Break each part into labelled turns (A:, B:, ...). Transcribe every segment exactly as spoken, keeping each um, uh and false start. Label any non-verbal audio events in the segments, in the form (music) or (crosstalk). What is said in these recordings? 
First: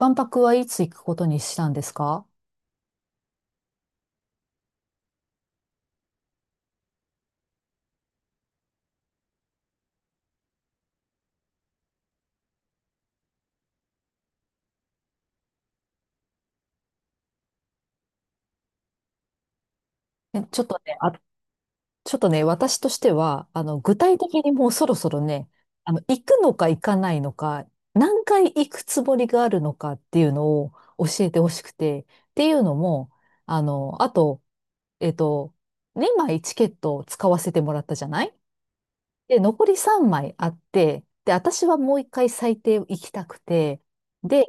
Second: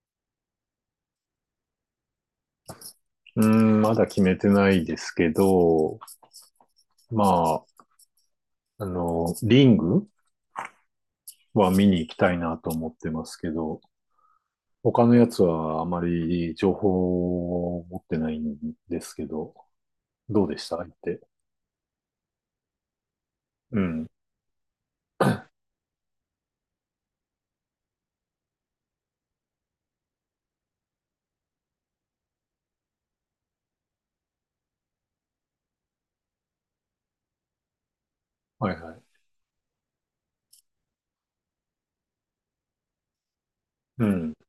A: 万博はいつ行くことにしたんですか？
B: うーん、まだ決めてないですけど、まあ、あの、リングは見に行きたいなと思ってますけど、他のやつはあまり情報を持ってないんですけど、
A: え、
B: どうで
A: ちょっ
B: した、
A: と
B: 相
A: ね、あ、
B: 手？
A: ちょっとね、私としては、あ
B: う
A: の、具
B: ん。
A: 体的にもうそろそろね、あの、行くのか行かないのか、何回行くつもりがあるのかっていうのを教えてほしくて、っていうのも、あの、あと、えっと、にまいチケットを使わせてもらったじゃない。
B: はいはい。
A: で、残りさんまいあって、で、私はもう一回最低行きたくて、
B: うん。
A: で、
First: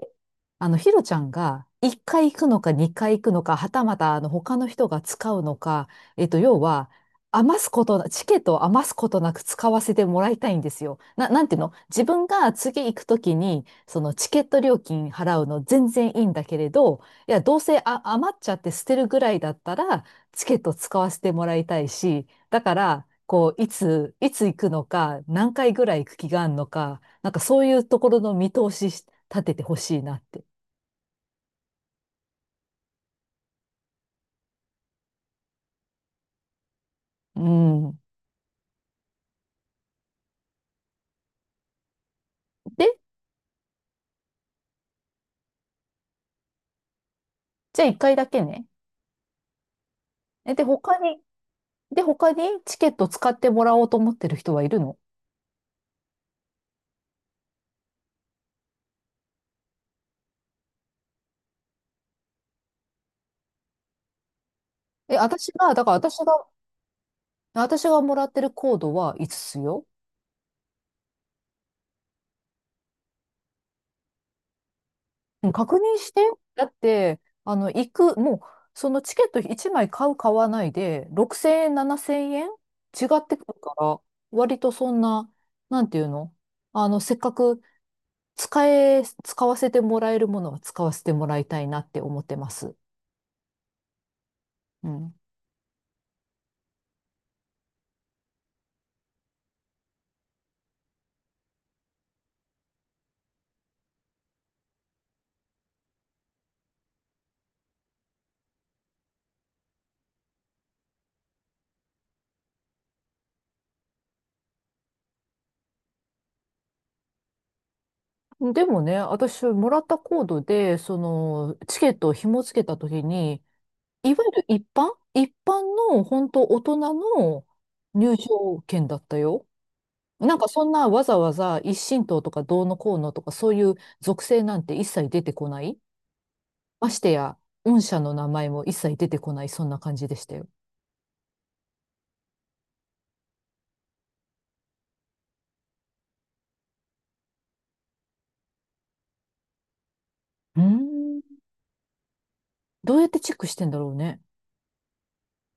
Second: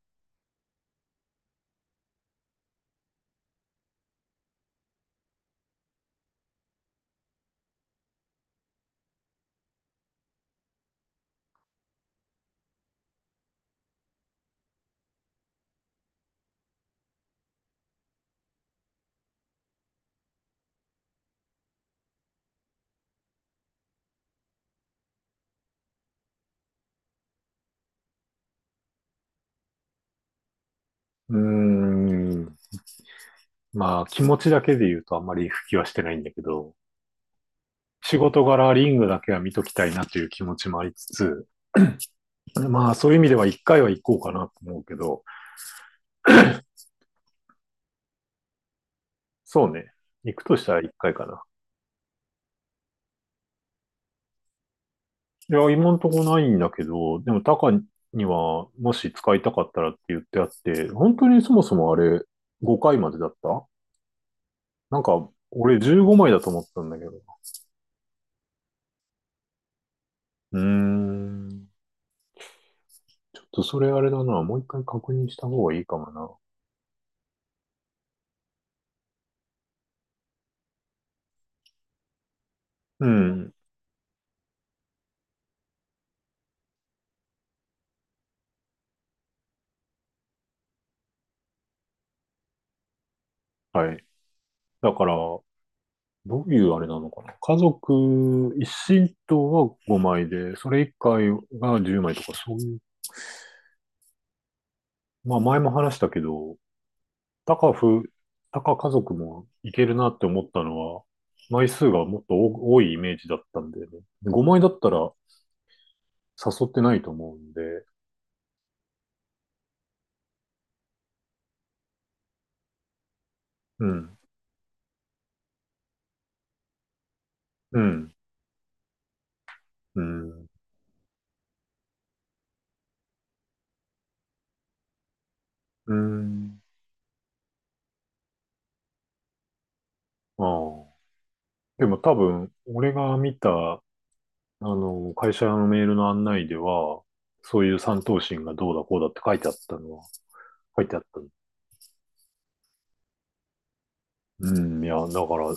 A: あの、ひろちゃんが一回行くのか二回行くのか、はたまたあの他の人が使うのか、えっと、要は、余すことな、チケットを余すことなく使わせてもらいたいんですよ。な、なんていうの自分が次行くときに、そのチケット料金払うの全然いいんだけれど、いや、どうせあ、余っちゃって捨てるぐらいだったら、チケット使わせてもらいたいし、だから、こう、いつ、いつ行くのか、何回ぐらい行く気があるのか、なんかそういうところの見通しし立ててほしいなって。
B: うーん。まあ、気持ちだけで言うとあんまり復帰はしてないんだけど、
A: うん。
B: 仕事柄リングだけは見ときたいなという気持ちもありつつ、
A: で、
B: まあ、そういう意味では一回は行こうかなと思うけど。
A: じゃあ一回だけね。
B: そうね。行く
A: え、
B: と
A: で、
B: したら一
A: 他
B: 回
A: に、
B: かな。
A: で、他にチケット使ってもらおうと思ってる人はいるの？
B: いや、今んとこないんだけど、でもタカにはもし使いたかったらって言ってあって、本当にそもそもあれ、ごかいまでだった？なん
A: え、
B: か
A: 私が、
B: 俺、
A: だから
B: 15
A: 私
B: 枚だ
A: が、
B: と思ったんだけど。
A: 私がもらってるコードはいつつよ。
B: うーん。ちょっとそれあれだな。もう一回確認した
A: うん、
B: 方が
A: 確
B: いいか
A: 認
B: も
A: して。
B: な。
A: だって、あの、行く、もう、そのチケットいちまい買う、買わないで、ろくせんえん、ななせんえん違
B: う
A: ってく
B: ん。
A: るから、割とそんな、なんていうの、あの、せっかく使え、使わせてもらえるものは使わせてもらいたいなって思ってます。
B: はい。
A: う
B: だか
A: ん。
B: ら、どういうあれなのかな。家族一親等はごまいで、それ以外がじゅうまいとか、そういう。まあ前も話したけど、タカフ、タカ家族もいけるなって思ったのは、枚数がもっと多多いイメージだったんでね。ごまいだったら誘ってないと思うんで。
A: でもね、私、もらったコードで、その、チケットを紐付けたときに、
B: う
A: いわ
B: ん、
A: ゆる一般一般の、本当大人の
B: うん、
A: 入場券だったよ。
B: う
A: なんか
B: ん、
A: そんなわざわざ一神党とかどうのこうのとかそういう属性なんて一切出てこない。
B: うん、
A: ましてや、御社の名前も一切出てこない、そんな感じでした
B: あ
A: よ。
B: あ。でも多分、俺が見た、あの、会社のメールの案内では、そういう三等身がどうだこうだって書いてあったのは、
A: うー
B: 書いてあったの。
A: ん。どうやってチェックしてんだろうね。
B: うん、いや、だから、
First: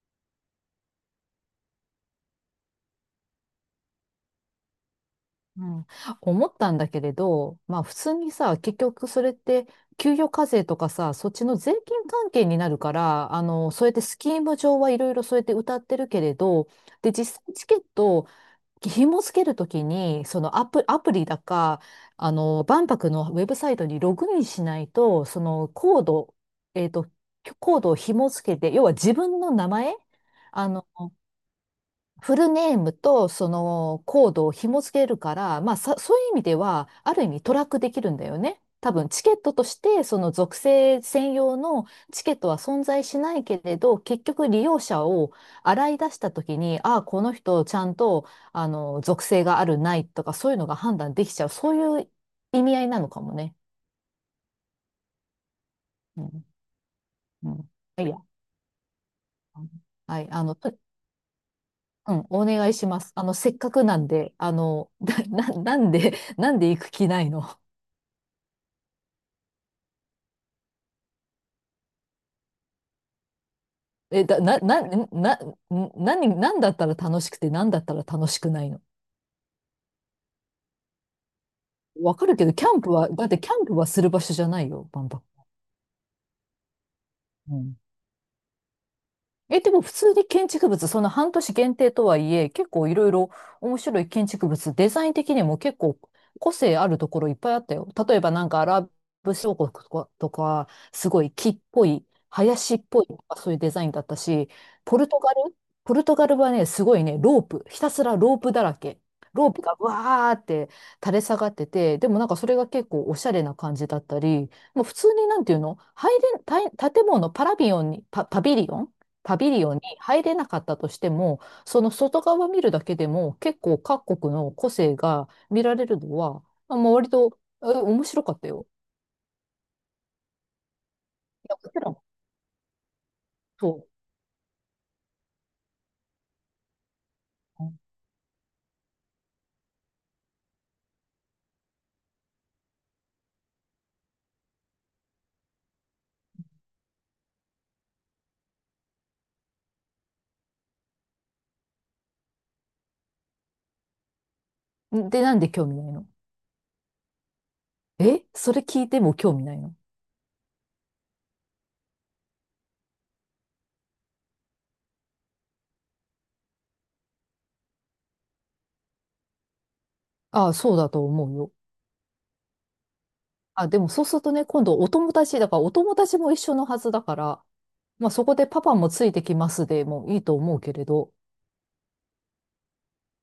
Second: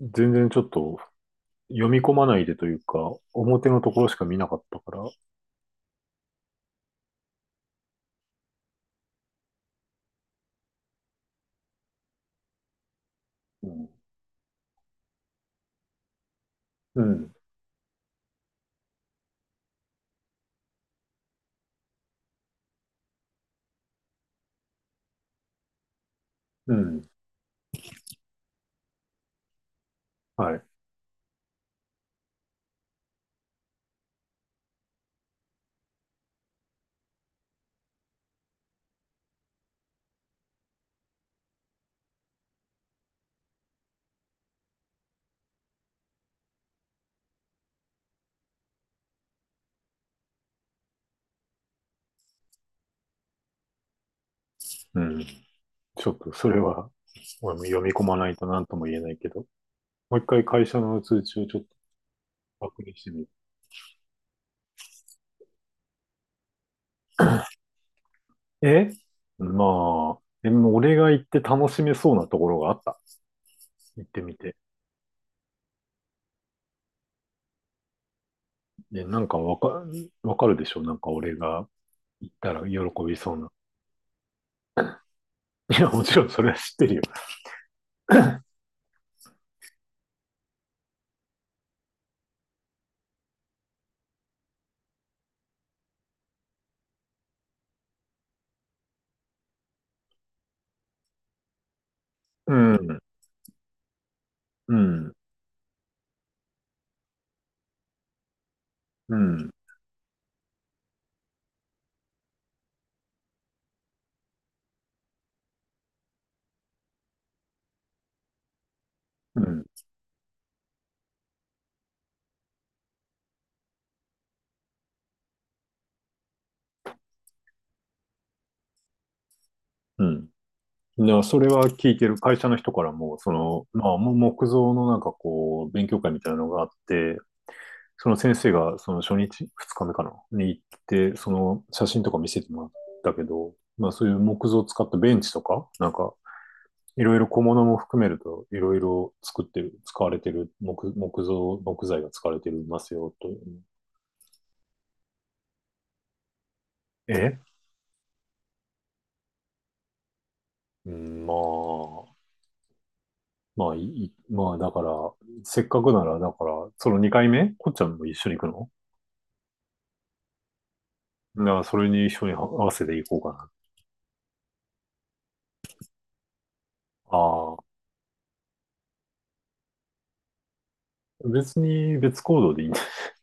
B: 全然ちょっと読み込まないでというか、表のところしか見なかったから。
A: うん。思ったんだけれど、まあ普通にさ、結局それって給与課税とかさ、そっちの税金関係になるから、あ
B: う
A: の、そう
B: ん
A: やってスキーム上はいろいろそうやって歌ってるけれど、
B: う
A: で、
B: ん、
A: 実際チケット、紐付けるときに、そのアプ、アプリだか、あの、万博のウェブサイトにログインしないと、そのコード、
B: う
A: えっと、
B: ん、
A: コードを紐付けて、要は自分の名前、
B: はい、
A: あの、フルネームとそのコードを紐付けるから、まあさ、そういう意味では、ある意味トラックできるんだよね。多分チケットとして、その属性専用のチケットは存在しないけれど、結局利用者を洗い出したときに、ああ、この人ちゃんと、あの、属性があるないとか、そういうのが判断できちゃう。そういう意味合いなのかもね。
B: うん。ちょっ
A: う
B: と
A: ん。
B: それは、
A: う
B: 俺も読み込
A: ん。い
B: ま
A: や。
B: ないと何とも言えないけど、もう
A: は
B: 一
A: い。あ
B: 回
A: の、
B: 会
A: と
B: 社の通知をちょっと
A: うん、お願い
B: 確
A: し
B: 認
A: ま
B: して
A: す。
B: み
A: あ
B: る。
A: の、せっかくなんで、あの、(laughs) な、な、なんで、なんで行く気ないの？
B: えまあ、でも俺が行って楽しめそうなところがあった。行って
A: え、
B: み
A: だ、
B: て。
A: な、な、な、な、何、なんだったら楽しくて、なんだったら楽しくないの？
B: で、なんかわか、わかるでしょ、なんか俺が
A: わか
B: 行っ
A: るけ
B: た
A: ど、
B: ら
A: キャ
B: 喜
A: ンプは、
B: び
A: だっ
B: そう
A: てキ
B: な。
A: ャンプはする場所じゃないよ、バン。
B: (laughs) いや、もちろんそれは知ってるよ。
A: うん。え、でも普通に建築物、その半年限定とはいえ、結構いろいろ面白い建築物、デザイン的にも結構個性あるところいっぱいあったよ。例えばなんかアラブ諸国とか、とかすごい木っぽい、
B: う
A: 林っ
B: ん、
A: ぽいとかそういうデザインだったし、
B: う
A: ポル
B: ん、
A: トガルポルトガルはね、すごいね、ロープ、ひたすらロープだらけ。
B: う
A: ロ
B: ん、
A: ープがわーって垂れ下がってて、でもなんかそれが結構おしゃれな感じだったり、もう普通になんていうの、入れん、たい建物、パラビオンに、パ、パビリオンパ
B: う
A: ビ
B: ん、
A: リオンに入れなかったとしても、その外側見るだけでも結構各国の個性が見られるのは、あまあ、割と、え面白かったよ。
B: うん。いや、そ
A: い
B: れ
A: や、
B: は
A: こちら
B: 聞い
A: も
B: てる。会社の人からも、その、
A: そ
B: まあ、もう木造のなんかこう、勉強会みたいなのがあって、
A: う。
B: その先生がその初日、二日目かなに行って、その写真とか見せてもらったけど、まあそういう木造を使ったベンチとか、なんかいろいろ小物も含めるといろいろ作ってる、使われてる木、木造、木材が使われてるますよという。
A: うん。で、なんで興味ないの？
B: え
A: え、それ聞いても興味ないの？
B: うん、まあ、まあいまあだから、せっかくなら、だから、そのにかいめこっちゃんも一緒に行くの？
A: ああ、そうだと思う
B: だか
A: よ。
B: らそれに一緒に合わせていこうかな。
A: あ、でもそうするとね、今度お友達、だからお友達も一緒のはずだから、
B: ああ、
A: まあそこでパパもついてきますでもいいと思うけれど、
B: 別に別行動でいいんだ。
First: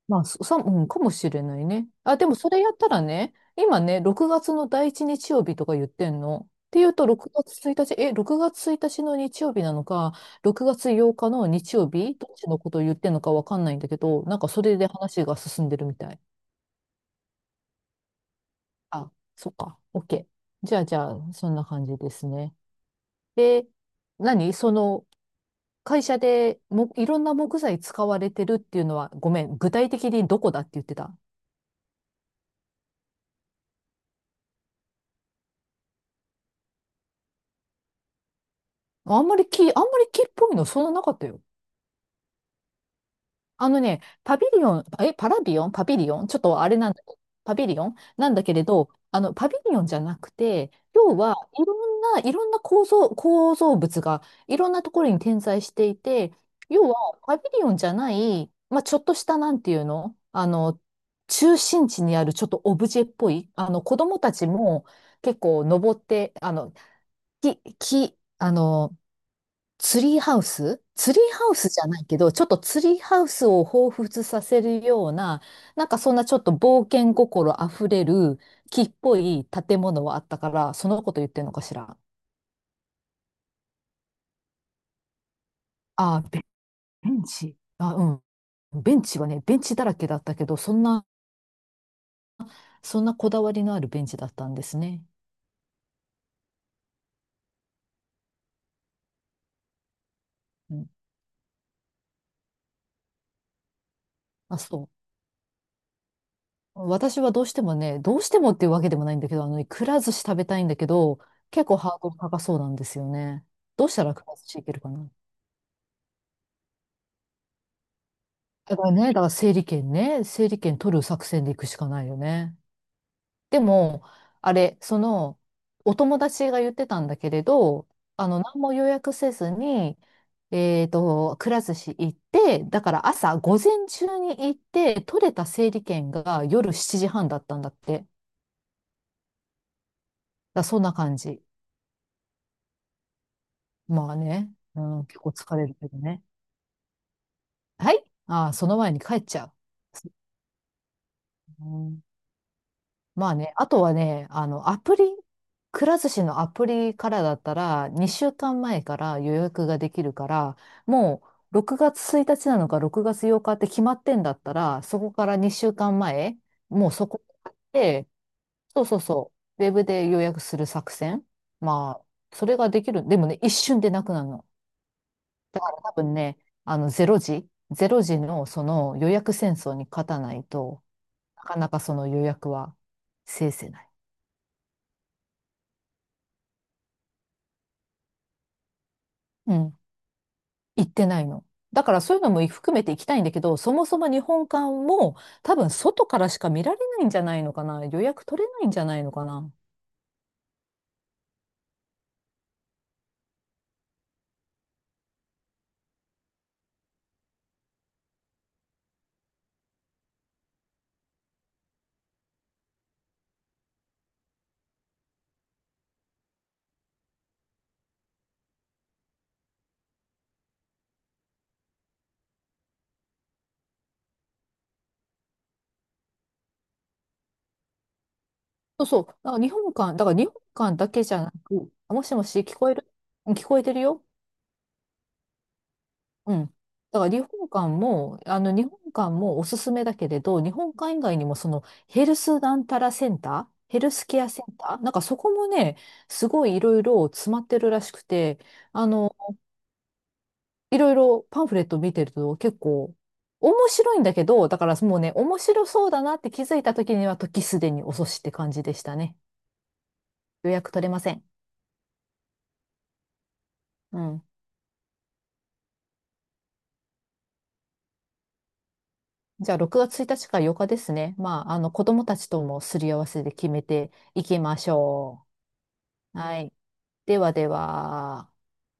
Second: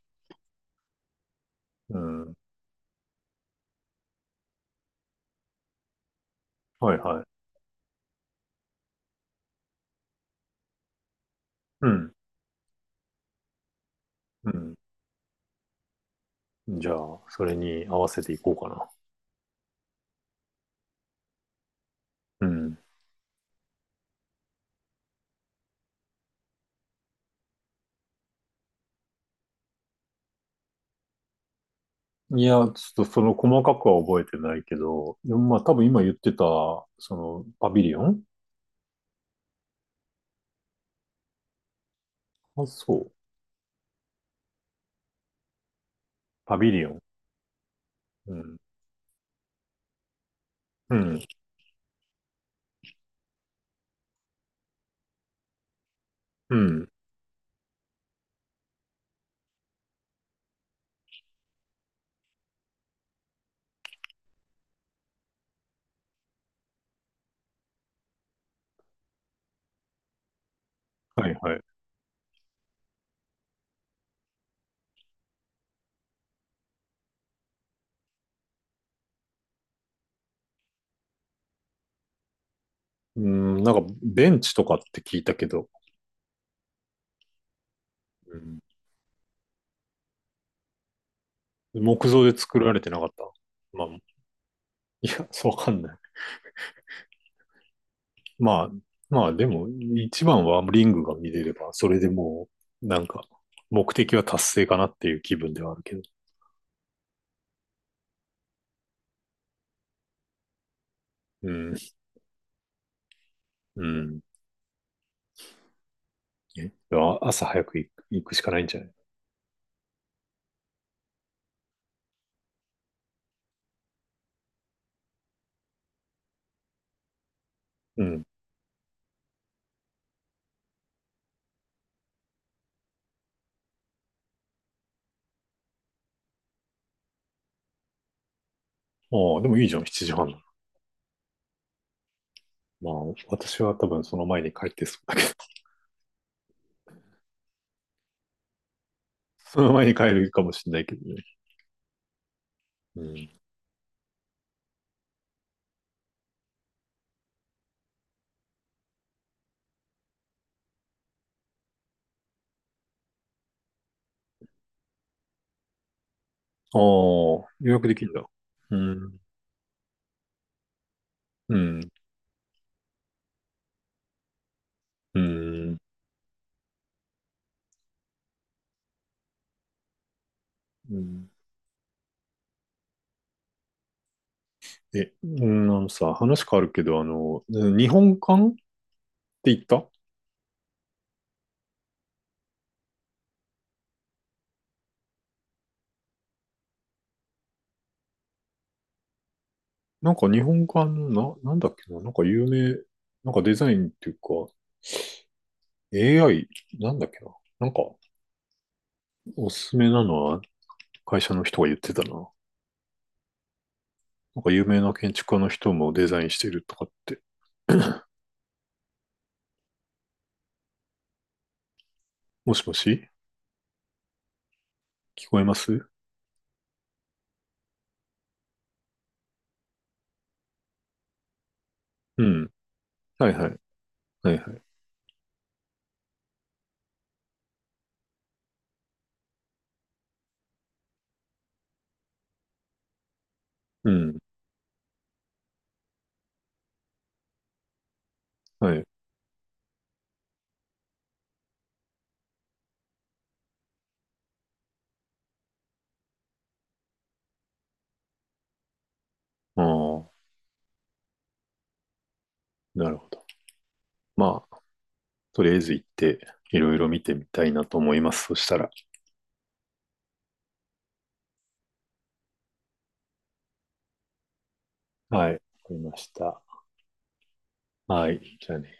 A: まあ、そ、そうん、かもしれないね。
B: う
A: あ、で
B: ん。
A: もそれやったらね、今ね、ろくがつの第一日曜日とか言ってんの。っていう
B: はい
A: と、
B: は
A: 6
B: い。
A: 月ついたち、え、ろくがつついたちの日曜日なのか、ろくがつようかの日
B: う
A: 曜
B: ん。
A: 日、どっちのことを言ってんのかわかんないんだけど、なんか
B: う
A: そ
B: ん。
A: れで話が進んでるみたい。
B: じゃあ、それに合わせていこうかな。
A: あ、そっか、OK。じゃあ、じゃあ、そんな感じです
B: う
A: ね。
B: ん。
A: で、何その、会社でも、いろんな木材使われてるっていうのは、ごめん、具体的にどこだって言ってた？
B: いや、ちょっとその細かくは覚えてないけど、でもまあ多分今言ってた、そのパビリオン。
A: あんまり木、あんまり木っぽいのそんななかったよ。
B: あ、そう。
A: あのね、パビリオン、え、パラビオンパビリオンちょっ
B: パ
A: とあ
B: ビ
A: れ
B: リ
A: な
B: オ
A: ん
B: ン。
A: だ、パビリオンな
B: う
A: んだけ
B: ん。
A: れど、あの、パビリオンじゃなくて、
B: う
A: 要
B: ん。
A: はいろんな、いろんな構造、構造物がいろんなところに点在していて、
B: う
A: 要
B: ん。
A: はパビリオンじゃない、まあ、ちょっとしたなんていうの、あの、中心地にあるちょっとオブジェっぽい、あの、子供たちも結構登って、あの、木、木、あの、ツリーハウスツリー
B: はい
A: ハ
B: は
A: ウ
B: い。
A: スじゃないけど、ちょっとツリーハウスを彷彿させるような、なんかそんなちょっと冒険心あふれる木っぽい建物はあったから、そのこと言ってるのかしら。
B: うん、なんかベンチとかって聞いたけど。
A: あー、ベベンチ。あ、う
B: うん、
A: ん。ベンチはね、ベンチだらけだったけど、そんな、
B: 木造で作られてな
A: そ
B: か
A: ん
B: っ
A: な
B: た？
A: こだわりのあ
B: まあ、
A: るベンチだったんですね。
B: いや、そうわかんない。まあ、まあでも、一番は
A: う
B: リ
A: ん。
B: ングが見れれば、それでもう、なんか、目的は達
A: あ、
B: 成か
A: そ
B: な
A: う。
B: っていう気分ではあるけど。
A: 私はどうしてもね、どうしてもっていうわけでもないんだけど、あのね、くら寿司食べたいんだけど、
B: う
A: 結
B: ん、
A: 構ハードル高そうなんですよね。
B: う
A: どうしたら
B: ん。
A: くら寿司いけるかな？
B: え朝早く行く行くしかないん
A: だ
B: じゃ
A: か
B: な
A: ら
B: い？
A: ね、だから整理券ね、整理券取る作戦で行くしかないよね。でも、あれ、その、お友達が言ってたんだけれど、
B: うん。
A: あの、何も予約せずに、えっと、くら寿司行って、だから朝、午前中に行って、取れた整理券が夜しちじはんだったんだって。だか
B: ああ、でもいいじゃん、しちじはん。
A: らそんな感じ。
B: まあ、私は多分
A: まあ
B: その前に
A: ね、
B: 帰っ
A: う
B: てそう
A: ん、
B: だ
A: 結
B: けど、
A: 構疲
B: (laughs)
A: れるけどね。はい。ああ、その前に帰っちゃ
B: その前に帰るかもしれないけどね。
A: う。うん。
B: うん。
A: まあね、あとはね、あの、アプリ、くら寿司のアプリからだったら、にしゅうかんまえかんまえから予約ができるから、もうろくがつついたちなのかろくがつようかって決まってんだったら、そこからにしゅうかんまえ、
B: ああ、
A: もうそこ
B: 予約でき
A: で、
B: るんだ。う
A: そうそう
B: ん。
A: そう、ウェブで予約する作戦。
B: うん。
A: まあ、それができる。でもね、一瞬でなくなるの。
B: うん。
A: 多分ね、あの、ゼロ時、ゼロ時のその予約戦争に勝たないと
B: うん。
A: なかなかその予約は制せない。
B: え、うん、あのさ、話変わるけど、あの、日本館っ
A: う
B: て言っ
A: ん。
B: た？
A: 行ってないの？だからそういうのも含めて行きたいんだけど、そもそも日本館も多分外からしか見られないんじゃないのかな。予約取れないんじゃないのかな。
B: なんか日本館の、な、なんだっけな、なんか有名、なんかデザインっていうか、エーアイ、なんだっけな、なんかおすすめなのは会社の人が言ってたな。なんか有名な建築家の人もデザインしてるとかって。もしもし、聞こえます？
A: そうそう。だから日本館、だから日本館だけじゃなく、あ、もし
B: う
A: もし
B: ん。
A: 聞こえる？
B: は
A: う
B: い
A: ん、聞
B: は
A: こ
B: い。
A: えてるよ。
B: はいはい。
A: うん。だから日本館も、あの日本館もおすすめだけれど、日本館以外にもそのヘルスなんたらセンター、ヘ
B: う
A: ルス
B: ん。
A: ケアセンター、なんかそこもね、すごいいろいろ詰まってるらしくて、
B: は
A: あ
B: い。
A: のいろいろパンフレット見てると結構面白いんだけど、だからもうね、面白そうだなって気づいた時には時すでに遅しって感じでしたね。
B: ああ、
A: 予約取れません。
B: なるほど。
A: うん。
B: まあ、とりあえず行って、いろいろ見てみたいなと思います。そしたら。
A: じゃあろくがつついたちかようかですね。まあ、あの子供たちともすり合わせで決めていきましょ
B: はい。わかりまし
A: う。は
B: た。
A: い。ではで
B: はい。
A: は。
B: じゃあね。